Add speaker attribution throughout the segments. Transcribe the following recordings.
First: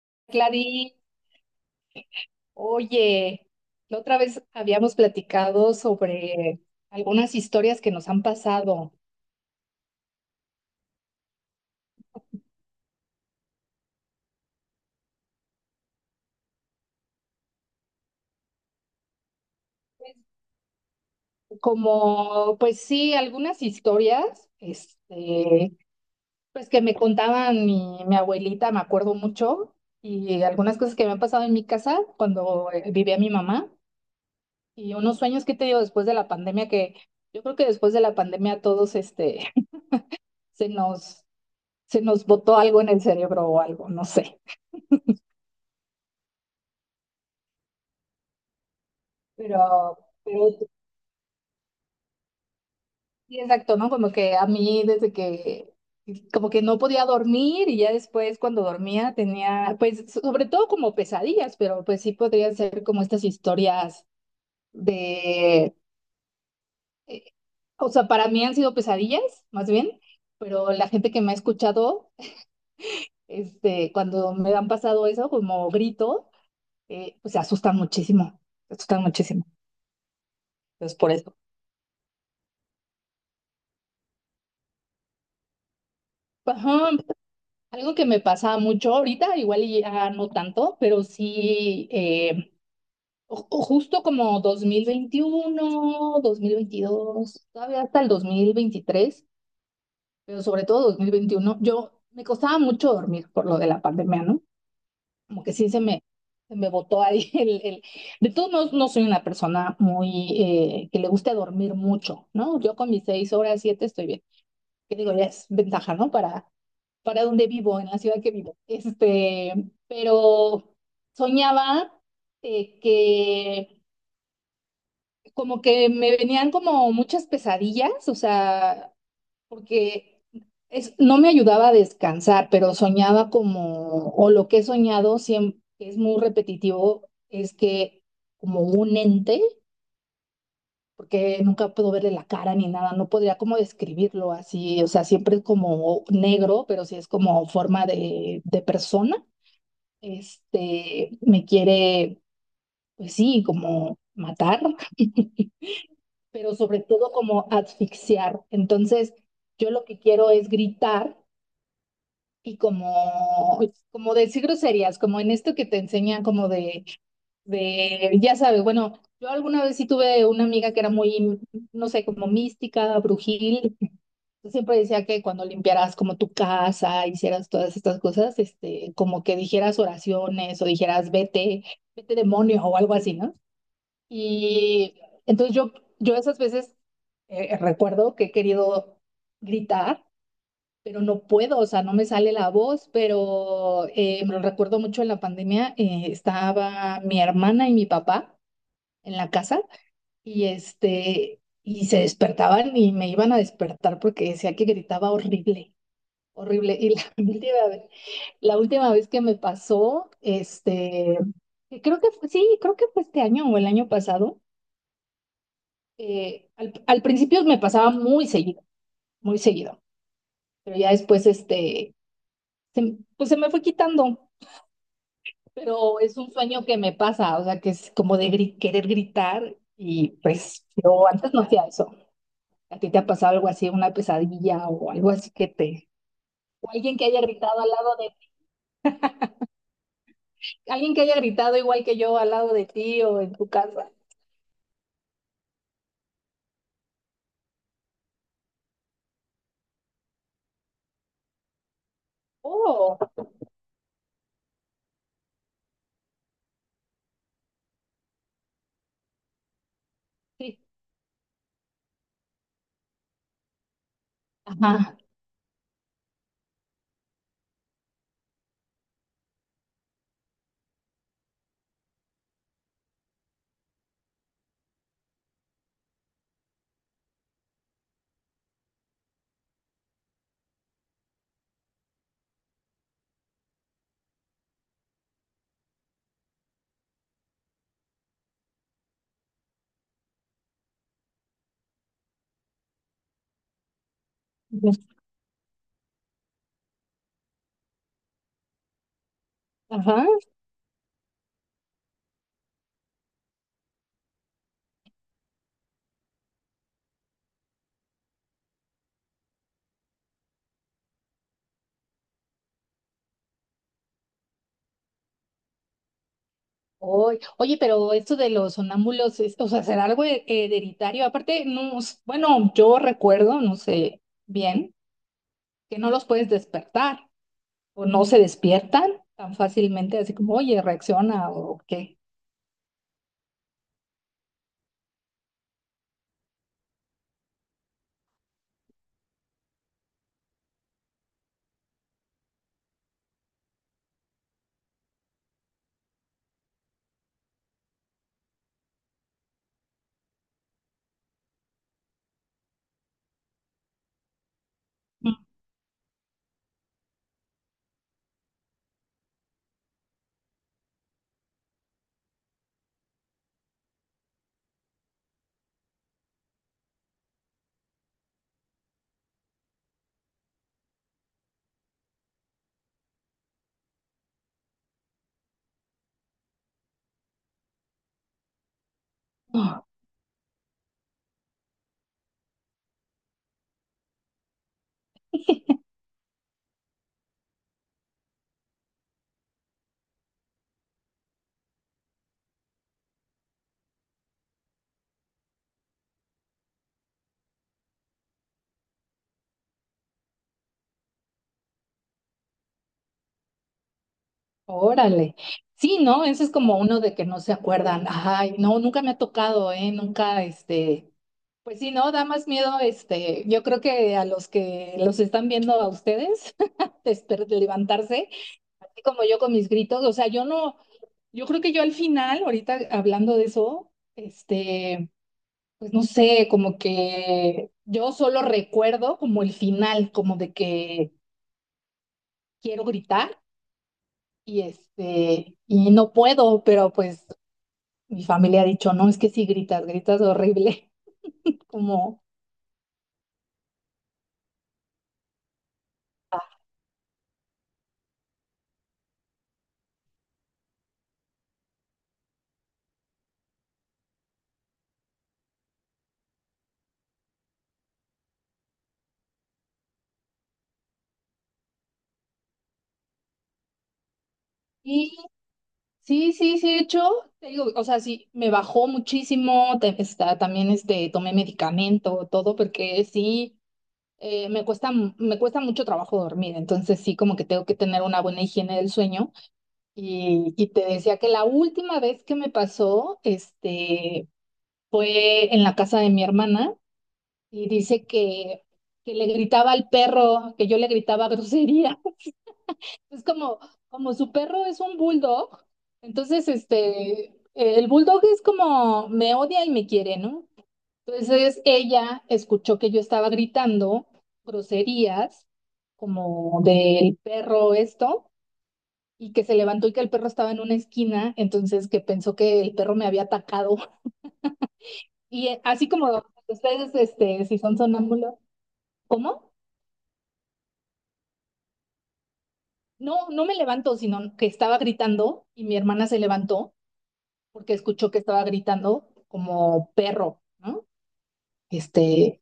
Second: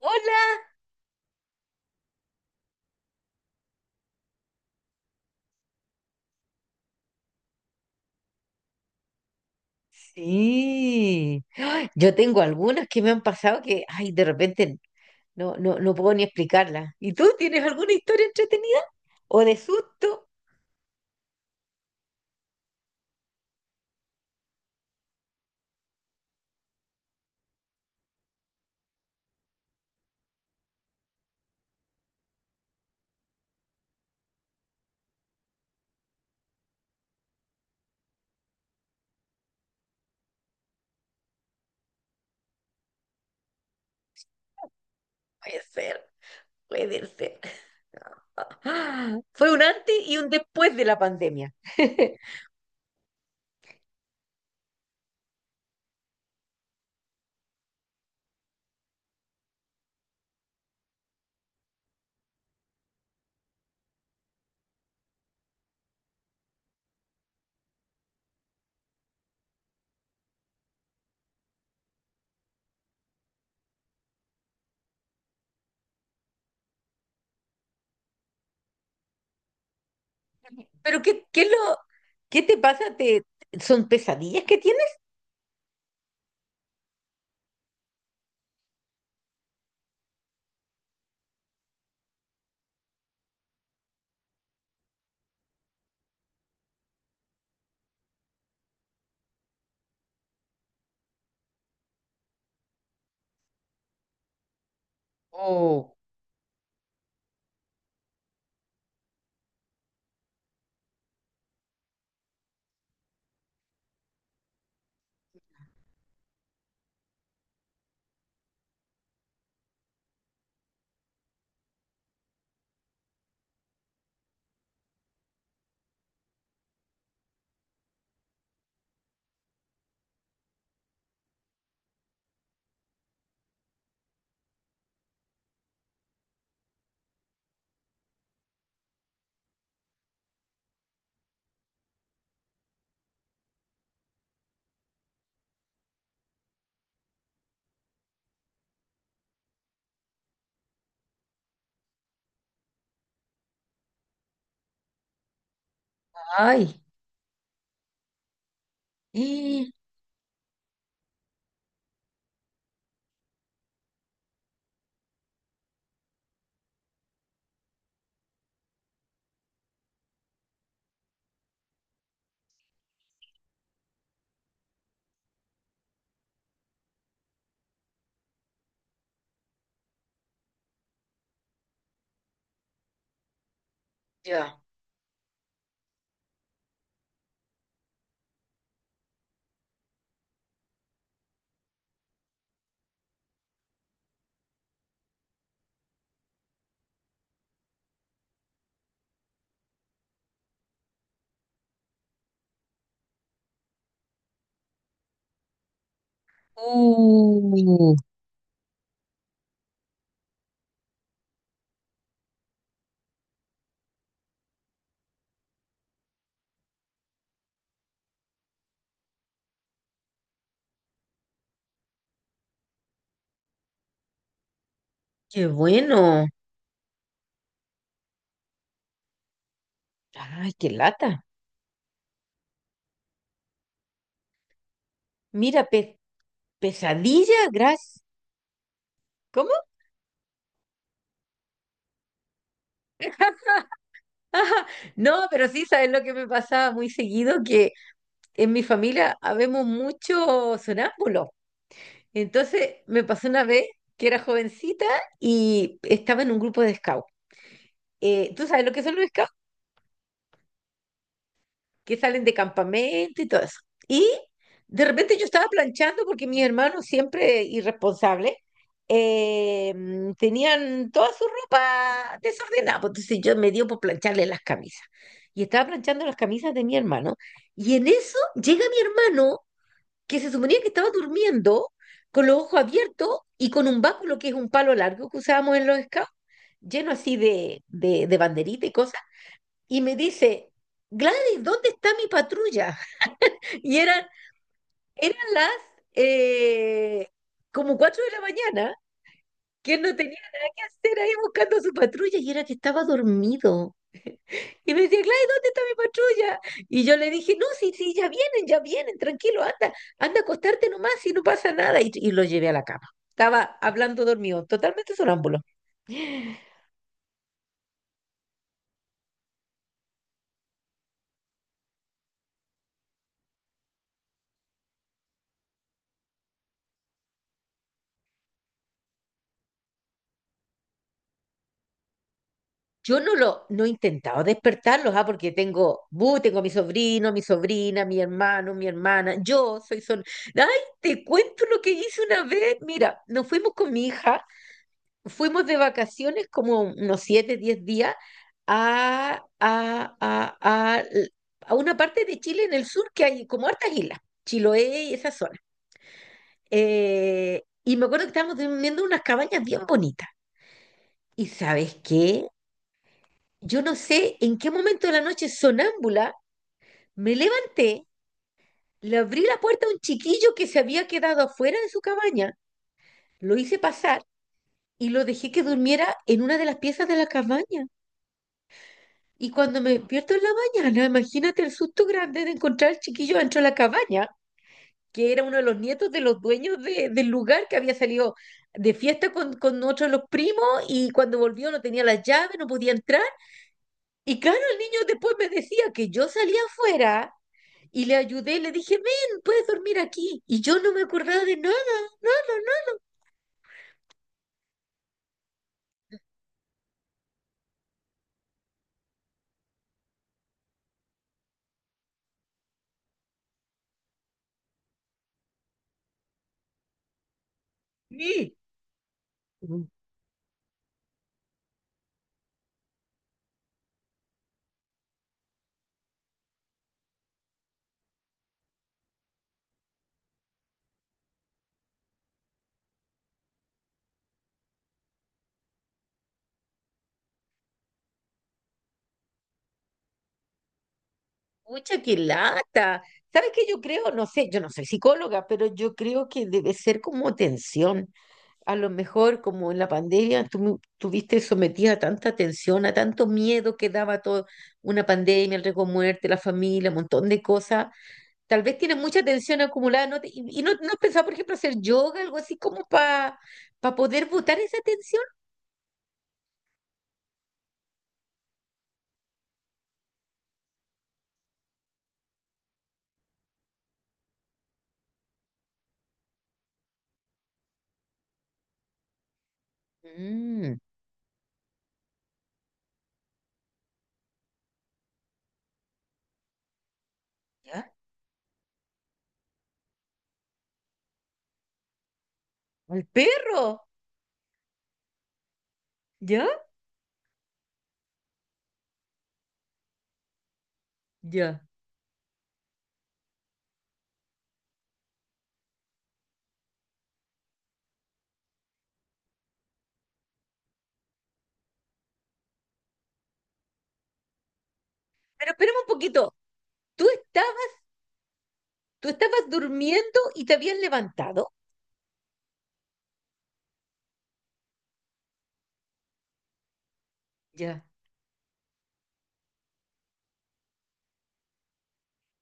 Speaker 1: Hola.
Speaker 2: Clarín, oye, la otra vez habíamos platicado sobre algunas historias que nos han pasado,
Speaker 1: Sí. ¡Ay! Yo tengo algunas que me han pasado que, ay, de repente no puedo ni explicarlas. ¿Y tú tienes alguna historia entretenida? ¿O de susto?
Speaker 2: como, pues sí, algunas historias, pues que me contaban mi abuelita, me acuerdo mucho, y algunas cosas que me han pasado en mi casa cuando vivía mi mamá, y unos sueños que te digo después de la pandemia, que yo creo que después de la pandemia a todos, se nos, se nos botó algo en el cerebro o algo, no sé.
Speaker 1: Puede ser, puede ser. Fue un antes
Speaker 2: Pero,
Speaker 1: y un
Speaker 2: pero
Speaker 1: después de la pandemia.
Speaker 2: sí, exacto, ¿no? Como que a mí desde que, como que no podía dormir, y ya después cuando dormía tenía, pues sobre todo como pesadillas, pero pues sí podrían ser como estas historias de, eh, o sea, para mí han sido pesadillas, más bien, pero la gente que me ha escuchado, cuando me han pasado eso, como grito, pues se asustan muchísimo, se asustan muchísimo. Entonces,
Speaker 1: Pero
Speaker 2: por eso.
Speaker 1: qué es qué te pasa? ¿Te, son pesadillas que tienes?
Speaker 2: Ajá, algo que me pasa mucho ahorita, igual y ya no tanto, pero sí, justo como 2021, 2022, todavía hasta el 2023, pero sobre todo 2021 yo me costaba mucho dormir por lo de la pandemia, ¿no? Como que sí se
Speaker 1: Oh,
Speaker 2: me, se me botó ahí de todos modos, no soy una persona muy, que le guste dormir mucho, ¿no? Yo con mis 6 horas, siete estoy bien. Que digo, ya es ventaja, ¿no? Para donde vivo, en la ciudad que vivo. Pero soñaba que como que me venían como muchas pesadillas, o sea, porque es, no me ayudaba a descansar, pero soñaba como, o lo que he soñado siempre es muy repetitivo, es que como un ente, porque nunca puedo verle la cara ni nada, no podría como describirlo así, o sea, siempre es como negro, pero sí es como forma de persona. Me quiere, pues sí, como matar, pero
Speaker 1: ay.
Speaker 2: sobre todo como asfixiar. Entonces, yo
Speaker 1: Y
Speaker 2: lo que quiero es gritar y como, como decir groserías, como en esto que te enseñan, como ya sabes, bueno, yo alguna vez sí tuve una amiga que era muy, no sé, como mística, brujil. Yo siempre decía que cuando limpiaras como tu casa, hicieras todas estas cosas, como que dijeras oraciones o dijeras vete, vete demonio o algo así, ¿no?
Speaker 1: ya.
Speaker 2: Y entonces yo esas veces recuerdo que he querido gritar, pero no puedo, o sea, no me sale la voz, pero me lo recuerdo mucho en la pandemia, estaba mi hermana y mi papá en la casa, y y se despertaban y me iban a despertar porque decía que gritaba horrible. Horrible. Y la
Speaker 1: Uh,
Speaker 2: la última vez que me pasó, que creo que fue, sí, creo que fue este año o el año pasado. Al al, principio me pasaba muy seguido, pero ya después, pues se me fue quitando,
Speaker 1: qué
Speaker 2: pero es
Speaker 1: bueno.
Speaker 2: un sueño que me pasa, o sea, que es como de querer gritar, y
Speaker 1: Ay,
Speaker 2: pues
Speaker 1: qué
Speaker 2: yo
Speaker 1: lata.
Speaker 2: antes no hacía eso. ¿A ti te ha pasado algo así, una pesadilla o algo así que
Speaker 1: Mira,
Speaker 2: te,
Speaker 1: pe-
Speaker 2: o alguien que haya
Speaker 1: Pesadilla,
Speaker 2: gritado al lado?
Speaker 1: gracias. ¿Cómo?
Speaker 2: Alguien que haya gritado igual que yo al lado de ti o en tu casa.
Speaker 1: Ajá. No, pero sí, ¿sabes lo que me pasaba muy seguido? Que en mi familia habemos muchos sonámbulos. Entonces
Speaker 2: Oh,
Speaker 1: me pasó una vez que era jovencita y estaba en un grupo de scout. ¿Tú sabes lo que son los scouts?
Speaker 2: sí.
Speaker 1: Que salen de campamento y todo eso. Y de
Speaker 2: Ajá.
Speaker 1: repente yo estaba planchando porque mis hermanos, siempre irresponsables, tenían toda su ropa desordenada. Pues, entonces yo me dio por plancharle las camisas. Y estaba planchando las camisas de mi hermano. Y en eso llega mi hermano, que se suponía que estaba durmiendo, con los ojos abiertos y con un báculo, que es un palo largo que usábamos en los scouts, lleno así de banderita y cosas, y me dice, Gladys, ¿dónde está mi patrulla? Y eran las eh, como cuatro de la mañana, que él no
Speaker 2: Ajá.
Speaker 1: tenía nada que hacer ahí buscando a su patrulla y era que estaba dormido. Y me decía, Gladys, ¿dónde está mi patrulla? Y yo le dije, no, sí, sí, ya vienen, tranquilo, anda, anda a acostarte nomás y no pasa nada. Y lo llevé a la cama. Estaba hablando dormido, totalmente sonámbulo.
Speaker 2: Oye, pero esto de los sonámbulos, o sea, será algo hereditario. Aparte, no, bueno, yo recuerdo, no sé bien, que no los puedes despertar o no se despiertan tan fácilmente, así como, oye, reacciona o qué.
Speaker 1: Yo no lo, No he intentado despertarlos, porque tengo, bu, tengo mi sobrino, mi sobrina, mi hermano, mi hermana, yo soy son. Ay, te cuento lo que hice una vez. Mira, nos fuimos con mi hija, fuimos de vacaciones como unos siete, diez días a, a, a, a, a una parte de Chile en el sur que hay como hartas islas, Chiloé y esa
Speaker 2: Mm.
Speaker 1: zona. Y me acuerdo que estábamos durmiendo en unas cabañas bien bonitas. ¿Y sabes qué? Yo no sé en qué momento de la noche sonámbula me levanté, le abrí la puerta a un chiquillo que se había quedado afuera de su cabaña, lo hice pasar y lo dejé que durmiera en una de las piezas de la cabaña. Y cuando
Speaker 2: Ah,
Speaker 1: me despierto en la mañana, imagínate el susto grande de encontrar al chiquillo dentro de la cabaña, que era uno de los nietos de los dueños del lugar que había salido de fiesta con otro de los primos y cuando volvió no tenía las llaves, no podía entrar. Y claro, el niño después me decía que yo salía afuera y le ayudé y le dije, ven, puedes dormir aquí. Y yo no me acordaba de nada.
Speaker 2: órale. Sí, ¿no? Ese es como uno de que no se acuerdan. Ay, no, nunca me ha tocado, ¿eh? Nunca, pues sí, no, da más miedo, yo creo que a los que los están viendo a ustedes de levantarse,
Speaker 1: Sí.
Speaker 2: así como yo con mis gritos, o sea, yo no, yo creo que yo al final, ahorita hablando de eso, pues no sé, como que yo solo recuerdo como el final, como de que quiero gritar, y y no puedo, pero pues mi familia ha dicho, no, es que si gritas, gritas horrible,
Speaker 1: Mucha que
Speaker 2: como...
Speaker 1: lata. ¿Sabes qué yo creo? No sé, yo no soy psicóloga, pero yo creo que debe ser como tensión. A lo mejor como en la pandemia tú tuviste sometida a tanta tensión, a tanto miedo que daba todo, una pandemia, el riesgo de muerte, la familia, un montón de cosas. Tal vez tienes mucha tensión acumulada, ¿no? Y, y no has pensado, por ejemplo, hacer yoga, algo así como para poder botar esa tensión.
Speaker 2: Sí, sí, sí, de hecho, te digo, o sea, sí, me bajó muchísimo, está, también tomé medicamento, todo, porque sí, me cuesta, me cuesta mucho trabajo dormir, entonces sí, como que tengo que tener una buena higiene del sueño. Y
Speaker 1: Mm,
Speaker 2: te decía que la última vez que me pasó, fue en la casa de mi hermana, y
Speaker 1: ¿ya?
Speaker 2: dice que le gritaba al perro, que yo le gritaba grosería.
Speaker 1: ¿Al
Speaker 2: Es como,
Speaker 1: perro?
Speaker 2: como su perro es un bulldog,
Speaker 1: ¿Ya?
Speaker 2: entonces el bulldog es como me odia y me quiere, ¿no?
Speaker 1: Ya.
Speaker 2: Entonces ella escuchó que yo estaba gritando groserías como del perro esto, y que se levantó y que el perro estaba en una esquina, entonces que pensó que el perro me había atacado. Y
Speaker 1: Pero espérame un
Speaker 2: así como
Speaker 1: poquito.
Speaker 2: ustedes,
Speaker 1: ¿Tú
Speaker 2: si
Speaker 1: estabas,
Speaker 2: son sonámbulos.
Speaker 1: tú estabas
Speaker 2: ¿Cómo?
Speaker 1: durmiendo y te habías levantado?
Speaker 2: No, no me levanto, sino que estaba gritando y mi hermana se levantó porque
Speaker 1: Ya.
Speaker 2: escuchó que estaba gritando como perro, ¿no? Este,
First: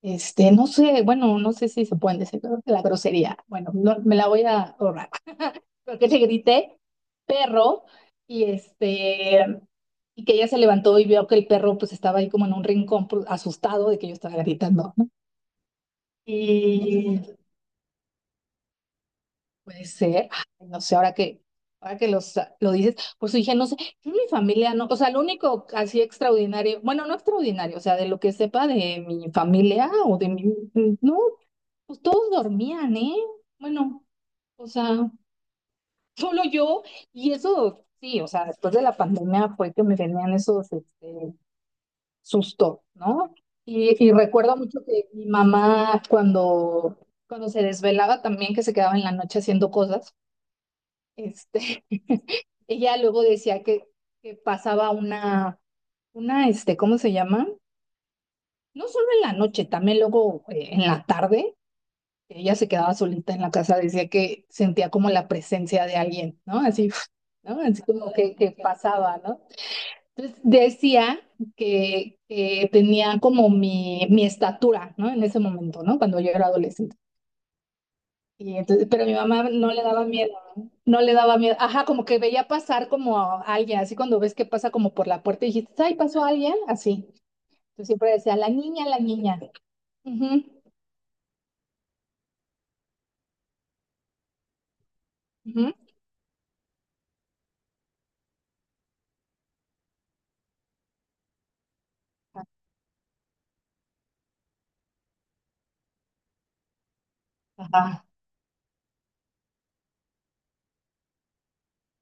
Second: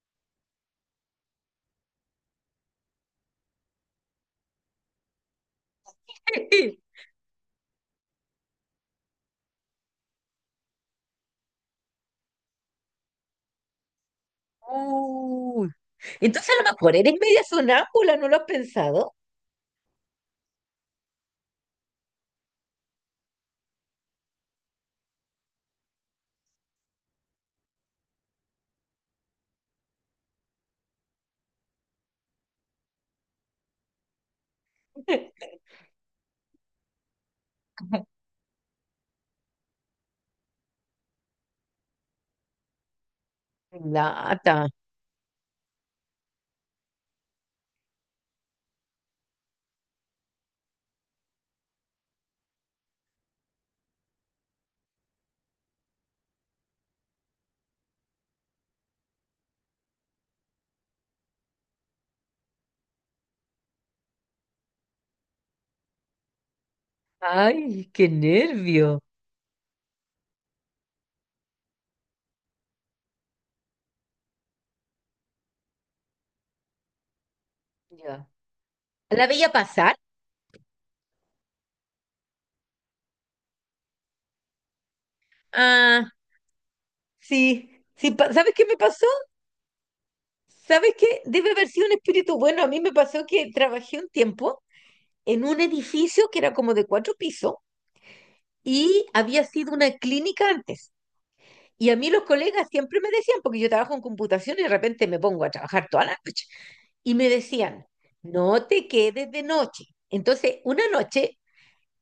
Speaker 2: no sé, bueno, no sé si se pueden decir, creo que la grosería. Bueno, me la voy a ahorrar. Porque que le grité perro, y y que ella se levantó y vio que el perro pues estaba ahí como en un rincón pues, asustado de que yo estaba gritando, ¿no?
Speaker 1: Uy. Entonces a lo mejor eres
Speaker 2: Y
Speaker 1: media sonámbula, ¿no lo has pensado?
Speaker 2: puede ser, ay, no sé, ahora que los, lo dices, pues dije, no sé, yo en mi familia no, o sea, lo único así extraordinario, bueno, no extraordinario, o sea, de lo que sepa de mi familia o de mi, no, pues todos dormían, ¿eh? Bueno, o sea, solo yo, y eso, sí, o sea, después de la pandemia fue que me venían esos, sustos, ¿no? Y recuerdo
Speaker 1: Lata.
Speaker 2: mucho que mi mamá cuando se desvelaba también, que se quedaba en la noche haciendo cosas, este... ella luego decía que pasaba una, ¿cómo se llama? No solo en la noche, también luego en la tarde, ella se quedaba solita en la casa, decía que sentía como la presencia de alguien, ¿no? Así, ¿no? Así
Speaker 1: Ay, qué
Speaker 2: como que
Speaker 1: nervio.
Speaker 2: pasaba, ¿no? Entonces decía que tenía como mi estatura, ¿no? En ese momento, ¿no? Cuando yo era adolescente.
Speaker 1: Ya.
Speaker 2: Y entonces, pero mi
Speaker 1: ¿La
Speaker 2: mamá
Speaker 1: veía
Speaker 2: no le
Speaker 1: pasar?
Speaker 2: daba miedo, ¿no? No le daba miedo. Ajá, como que veía pasar como a alguien, así cuando ves que pasa como por la puerta y dijiste, ay,
Speaker 1: Ah,
Speaker 2: pasó alguien, así.
Speaker 1: sí.
Speaker 2: Yo siempre decía, la
Speaker 1: ¿Sabes qué me
Speaker 2: niña, la
Speaker 1: pasó?
Speaker 2: niña. Ujú,
Speaker 1: ¿Sabes qué? Debe haber sido un espíritu bueno. A mí me pasó que trabajé un tiempo en un
Speaker 2: ujú.
Speaker 1: edificio que era como de cuatro pisos. Y había sido una clínica antes. Y a mí los colegas siempre me decían, porque yo trabajo en computación y de repente me pongo a trabajar toda la noche, y me decían,
Speaker 2: Ajá,
Speaker 1: no te quedes de noche. Entonces, una noche,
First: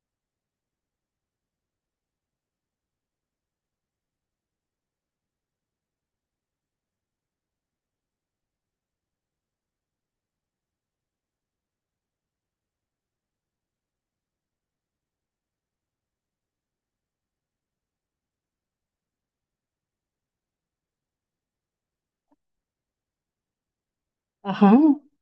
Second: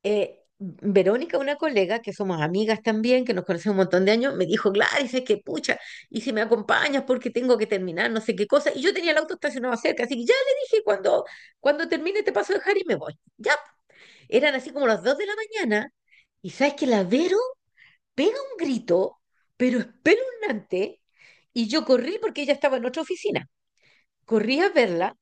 Speaker 1: Verónica, una colega, que somos amigas también, que nos conocemos un montón de años, me dijo, Gladys, es que pucha, y si me acompañas porque tengo que terminar, no sé qué cosa, y yo tenía el auto estacionado cerca, así que ya le dije, cuando termine te paso a dejar y me voy. Ya, eran así como las dos de la mañana, y sabes que la Vero pega un grito, pero espeluznante, y yo corrí porque ella estaba en otra oficina. Corrí a
Speaker 2: ajá,
Speaker 1: verla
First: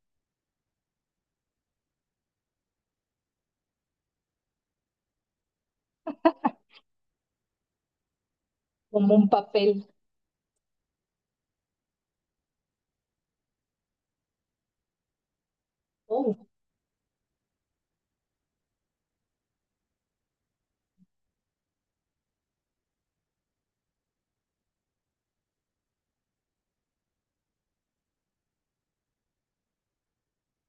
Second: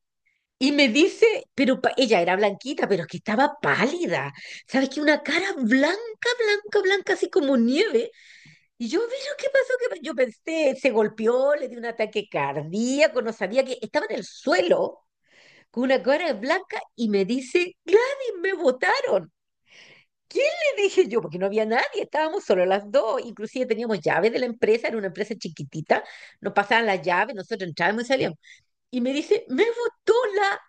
Speaker 1: y me dice, ella era blanquita, pero es que estaba pálida. ¿Sabes qué? Una cara blanca, blanca, blanca, así como nieve. Y yo,
Speaker 2: como un
Speaker 1: pero ¿qué pasó?
Speaker 2: papel.
Speaker 1: ¿Qué pasó? Yo pensé, se golpeó, le dio un ataque cardíaco, no sabía que estaba en el suelo con una cara
Speaker 2: Oh.
Speaker 1: blanca y me dice, Gladys, me botaron. ¿Quién le dije yo? Porque no había nadie, estábamos solo las dos, inclusive teníamos llaves de la empresa, era una empresa chiquitita, nos pasaban las llaves, nosotros entrábamos y salíamos. Y me dice, me botó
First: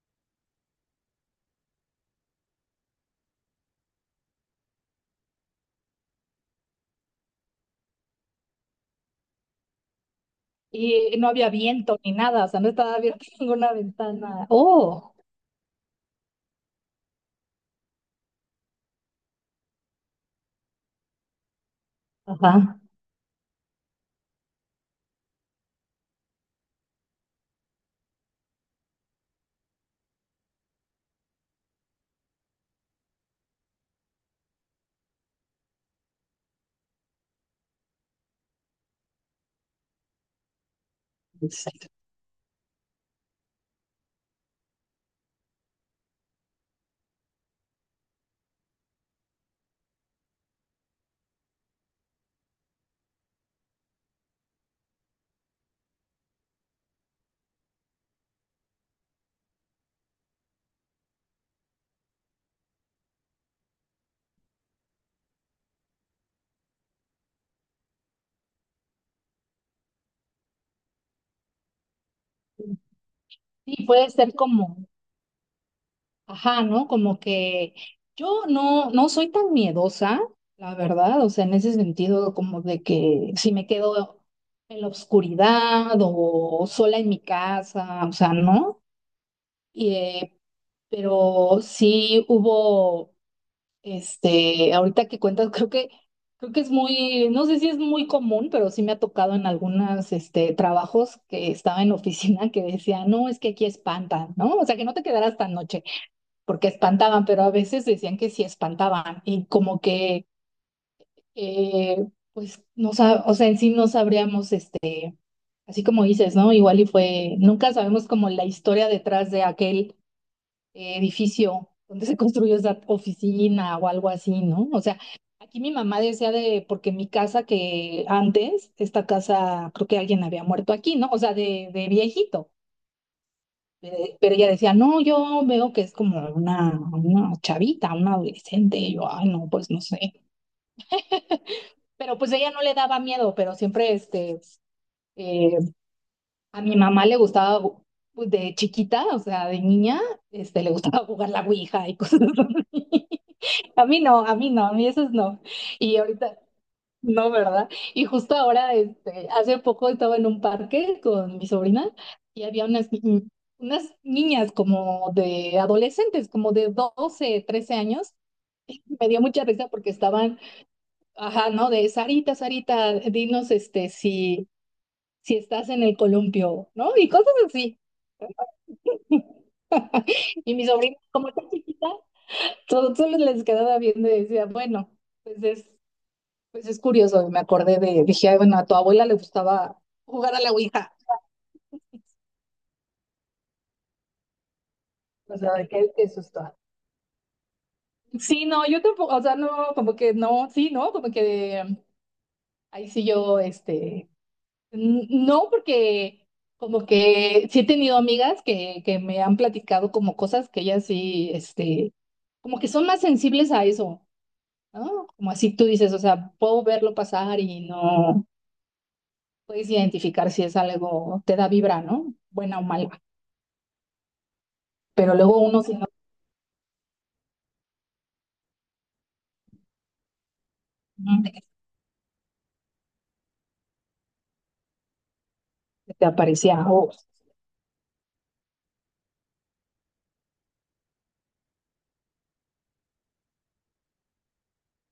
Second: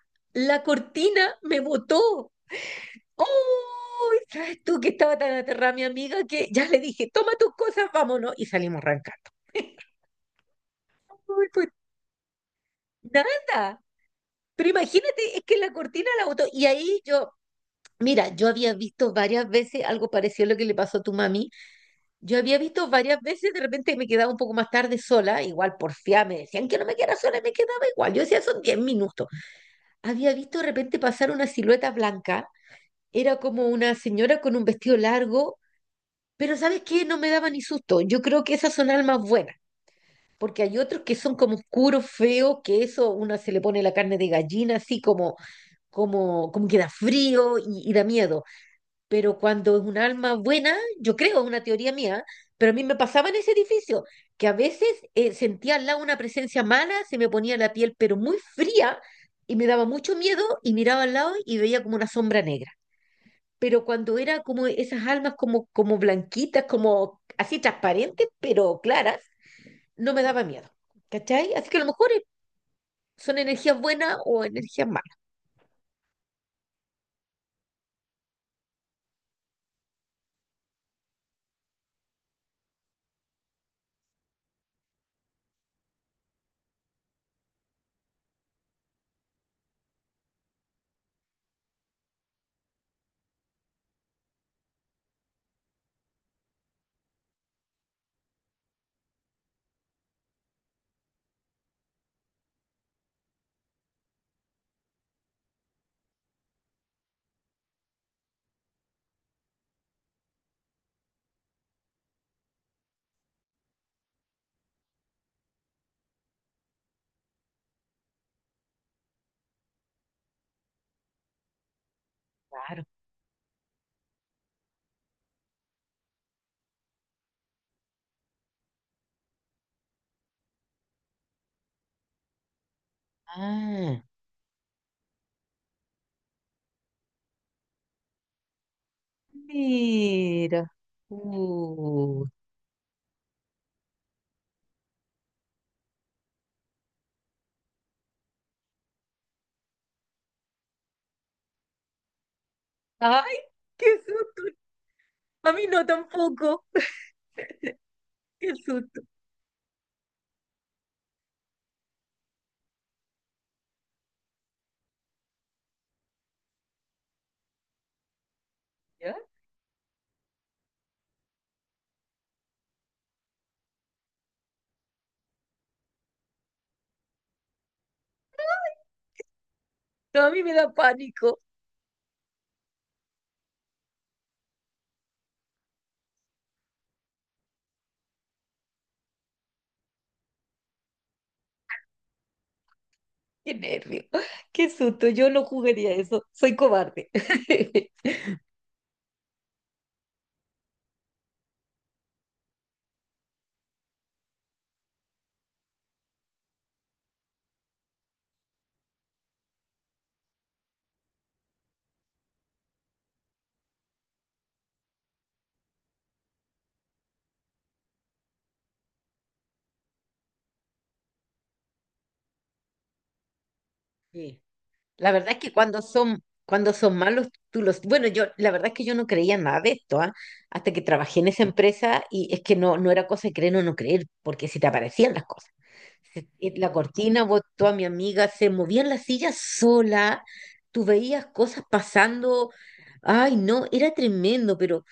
Speaker 1: la cortina, me botó. ¡Oh! ¿Sabes tú que estaba tan aterrada mi amiga que ya le dije, toma tus cosas, vámonos? Y salimos arrancando.
Speaker 2: Y no
Speaker 1: Uy,
Speaker 2: había
Speaker 1: pues,
Speaker 2: viento ni nada, o sea, no estaba abierta ninguna
Speaker 1: nada,
Speaker 2: ventana.
Speaker 1: pero
Speaker 2: Oh,
Speaker 1: imagínate, es que la cortina la botó. Y ahí yo, mira, yo había visto varias veces algo parecido a lo que le pasó a tu mami. Yo había
Speaker 2: ajá.
Speaker 1: visto varias veces, de repente me quedaba un poco más tarde sola, igual porfía, me decían que no me quedara sola y me quedaba igual. Yo decía, son 10 minutos. Había visto de repente pasar una silueta blanca, era como una señora con un vestido largo, pero ¿sabes qué? No me daba ni susto. Yo creo que esas son almas buenas, porque hay otros que son como
Speaker 2: Exacto.
Speaker 1: oscuros, feos, que eso una se le pone la carne de gallina, así como, como que da frío y da miedo, pero cuando es un alma buena, yo creo, es una teoría mía, pero a mí me pasaba en ese edificio, que a veces sentía al lado una presencia mala, se me ponía la piel pero muy fría y me daba mucho miedo y miraba al lado y veía como una sombra negra. Pero cuando era como esas almas como, como blanquitas, como así transparentes, pero claras, no me daba miedo. ¿Cachai? Así que a lo mejor son energías
Speaker 2: Sí, puede
Speaker 1: buenas
Speaker 2: ser
Speaker 1: o
Speaker 2: como,
Speaker 1: energías malas.
Speaker 2: ajá, ¿no? Como que yo no, no soy tan miedosa, la verdad, o sea, en ese sentido, como de que si me quedo en la oscuridad o sola en mi casa, o sea, ¿no? Y, pero sí hubo, ahorita que cuentas, creo que es muy, no sé si es muy común, pero sí me ha tocado en algunos, trabajos que estaba en oficina que decía, no, es que aquí espantan, ¿no? O sea, que no te quedarás tan noche porque espantaban, pero a veces decían que sí espantaban y como que, eh, pues, no sa- o sea, en sí no sabríamos, así como dices, ¿no? Igual y fue, nunca sabemos como la historia detrás de aquel edificio donde se construyó esa
Speaker 1: Claro.
Speaker 2: oficina o algo así, ¿no? O sea, aquí mi mamá decía de, porque mi casa que antes, esta casa, creo que alguien había muerto aquí, ¿no? O sea, de viejito.
Speaker 1: Ah,
Speaker 2: Pero ella decía, no, yo veo que es como una chavita, una adolescente. Y yo, ay, no, pues no sé.
Speaker 1: mira.
Speaker 2: Pero
Speaker 1: Uh,
Speaker 2: pues ella no le daba miedo, pero siempre eh, a mi mamá le gustaba, pues, de chiquita, o sea, de niña, le gustaba jugar la ouija y cosas así.
Speaker 1: Ay,
Speaker 2: A
Speaker 1: qué
Speaker 2: mí no, a
Speaker 1: susto.
Speaker 2: mí no, a mí esos no.
Speaker 1: A mí no
Speaker 2: Y ahorita,
Speaker 1: tampoco.
Speaker 2: no, ¿verdad? Y justo
Speaker 1: Qué
Speaker 2: ahora,
Speaker 1: susto.
Speaker 2: hace poco estaba en un parque con mi sobrina, y había unas, unas niñas como de adolescentes, como de 12 o 13 años. Me
Speaker 1: ¿Ya?
Speaker 2: dio mucha risa porque estaban, ajá, ¿no? De Sarita, Sarita, dinos si, si estás en el columpio, ¿no? Y cosas así.
Speaker 1: No, a mí me
Speaker 2: Y mi
Speaker 1: da
Speaker 2: sobrina, como
Speaker 1: pánico.
Speaker 2: está chiquita, solo les quedaba viendo y decía, bueno, pues es. Pues es curioso, me acordé de, dije, "Ay, bueno, a tu abuela le gustaba jugar a la ouija."
Speaker 1: Qué nervio. Qué susto. Yo
Speaker 2: O
Speaker 1: no
Speaker 2: sea,
Speaker 1: jugaría
Speaker 2: qué
Speaker 1: eso.
Speaker 2: susto.
Speaker 1: Soy cobarde.
Speaker 2: Sí, no, yo tampoco, o sea, no, como que no, sí, no, como que ahí sí yo, no, porque como que sí he tenido amigas que me han platicado como cosas que ellas sí, como que son más sensibles a eso, ¿no? Como así tú dices, o sea, puedo verlo pasar y no puedes identificar si es algo, te da vibra, ¿no? Buena o mala.
Speaker 1: Sí. La
Speaker 2: Pero
Speaker 1: verdad es
Speaker 2: luego
Speaker 1: que
Speaker 2: uno se da
Speaker 1: cuando son malos, tú los... Bueno, yo, la verdad es que yo no creía nada de esto, ¿ah? Hasta que trabajé en
Speaker 2: cuenta que
Speaker 1: esa empresa y es que no, no era cosa de creer o no creer, porque si te aparecían las cosas.
Speaker 2: te aparecía a
Speaker 1: La
Speaker 2: vos.
Speaker 1: cortina, vos, toda mi amiga, se movían las sillas sola, tú veías cosas pasando, ay no, era tremendo,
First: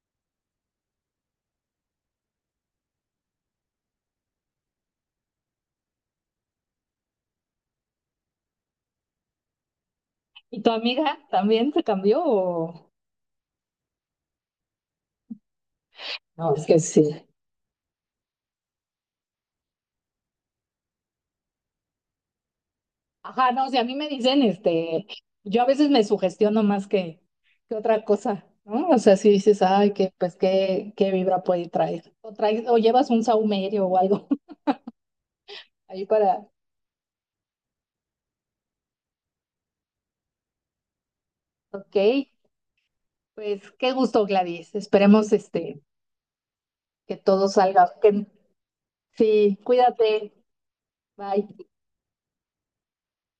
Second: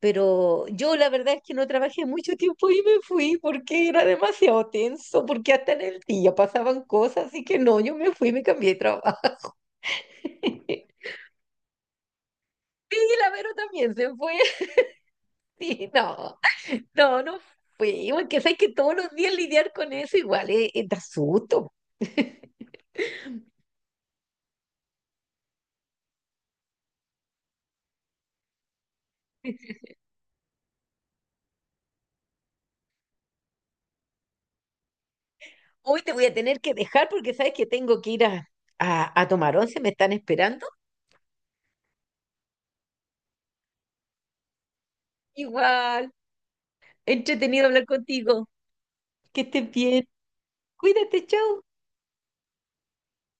Speaker 1: pero yo la verdad es que no trabajé mucho tiempo y me fui porque era demasiado tenso, porque hasta en el día pasaban cosas, así que no, yo me fui, me cambié de trabajo.
Speaker 2: ¿Y tu amiga también se cambió? O
Speaker 1: Y la Vero también se fue, sí,
Speaker 2: no, es que sí.
Speaker 1: no fui, porque sabes que todos los días lidiar con eso igual, da susto.
Speaker 2: Ajá, no, si a mí me dicen, yo a veces me sugestiono más que otra cosa, ¿no? O sea, si dices, ay, que, pues, qué vibra puede traer. O, traes, o llevas un saumerio o algo
Speaker 1: Hoy
Speaker 2: ahí
Speaker 1: te voy a
Speaker 2: para,
Speaker 1: tener que dejar porque sabes que tengo que ir a tomar once, me están esperando.
Speaker 2: ok, pues, qué gusto, Gladys. Esperemos,
Speaker 1: Igual,
Speaker 2: que todo
Speaker 1: entretenido hablar
Speaker 2: salga. Que,
Speaker 1: contigo. Que
Speaker 2: sí,
Speaker 1: estés bien.
Speaker 2: cuídate.
Speaker 1: Cuídate, chao.
Speaker 2: Bye.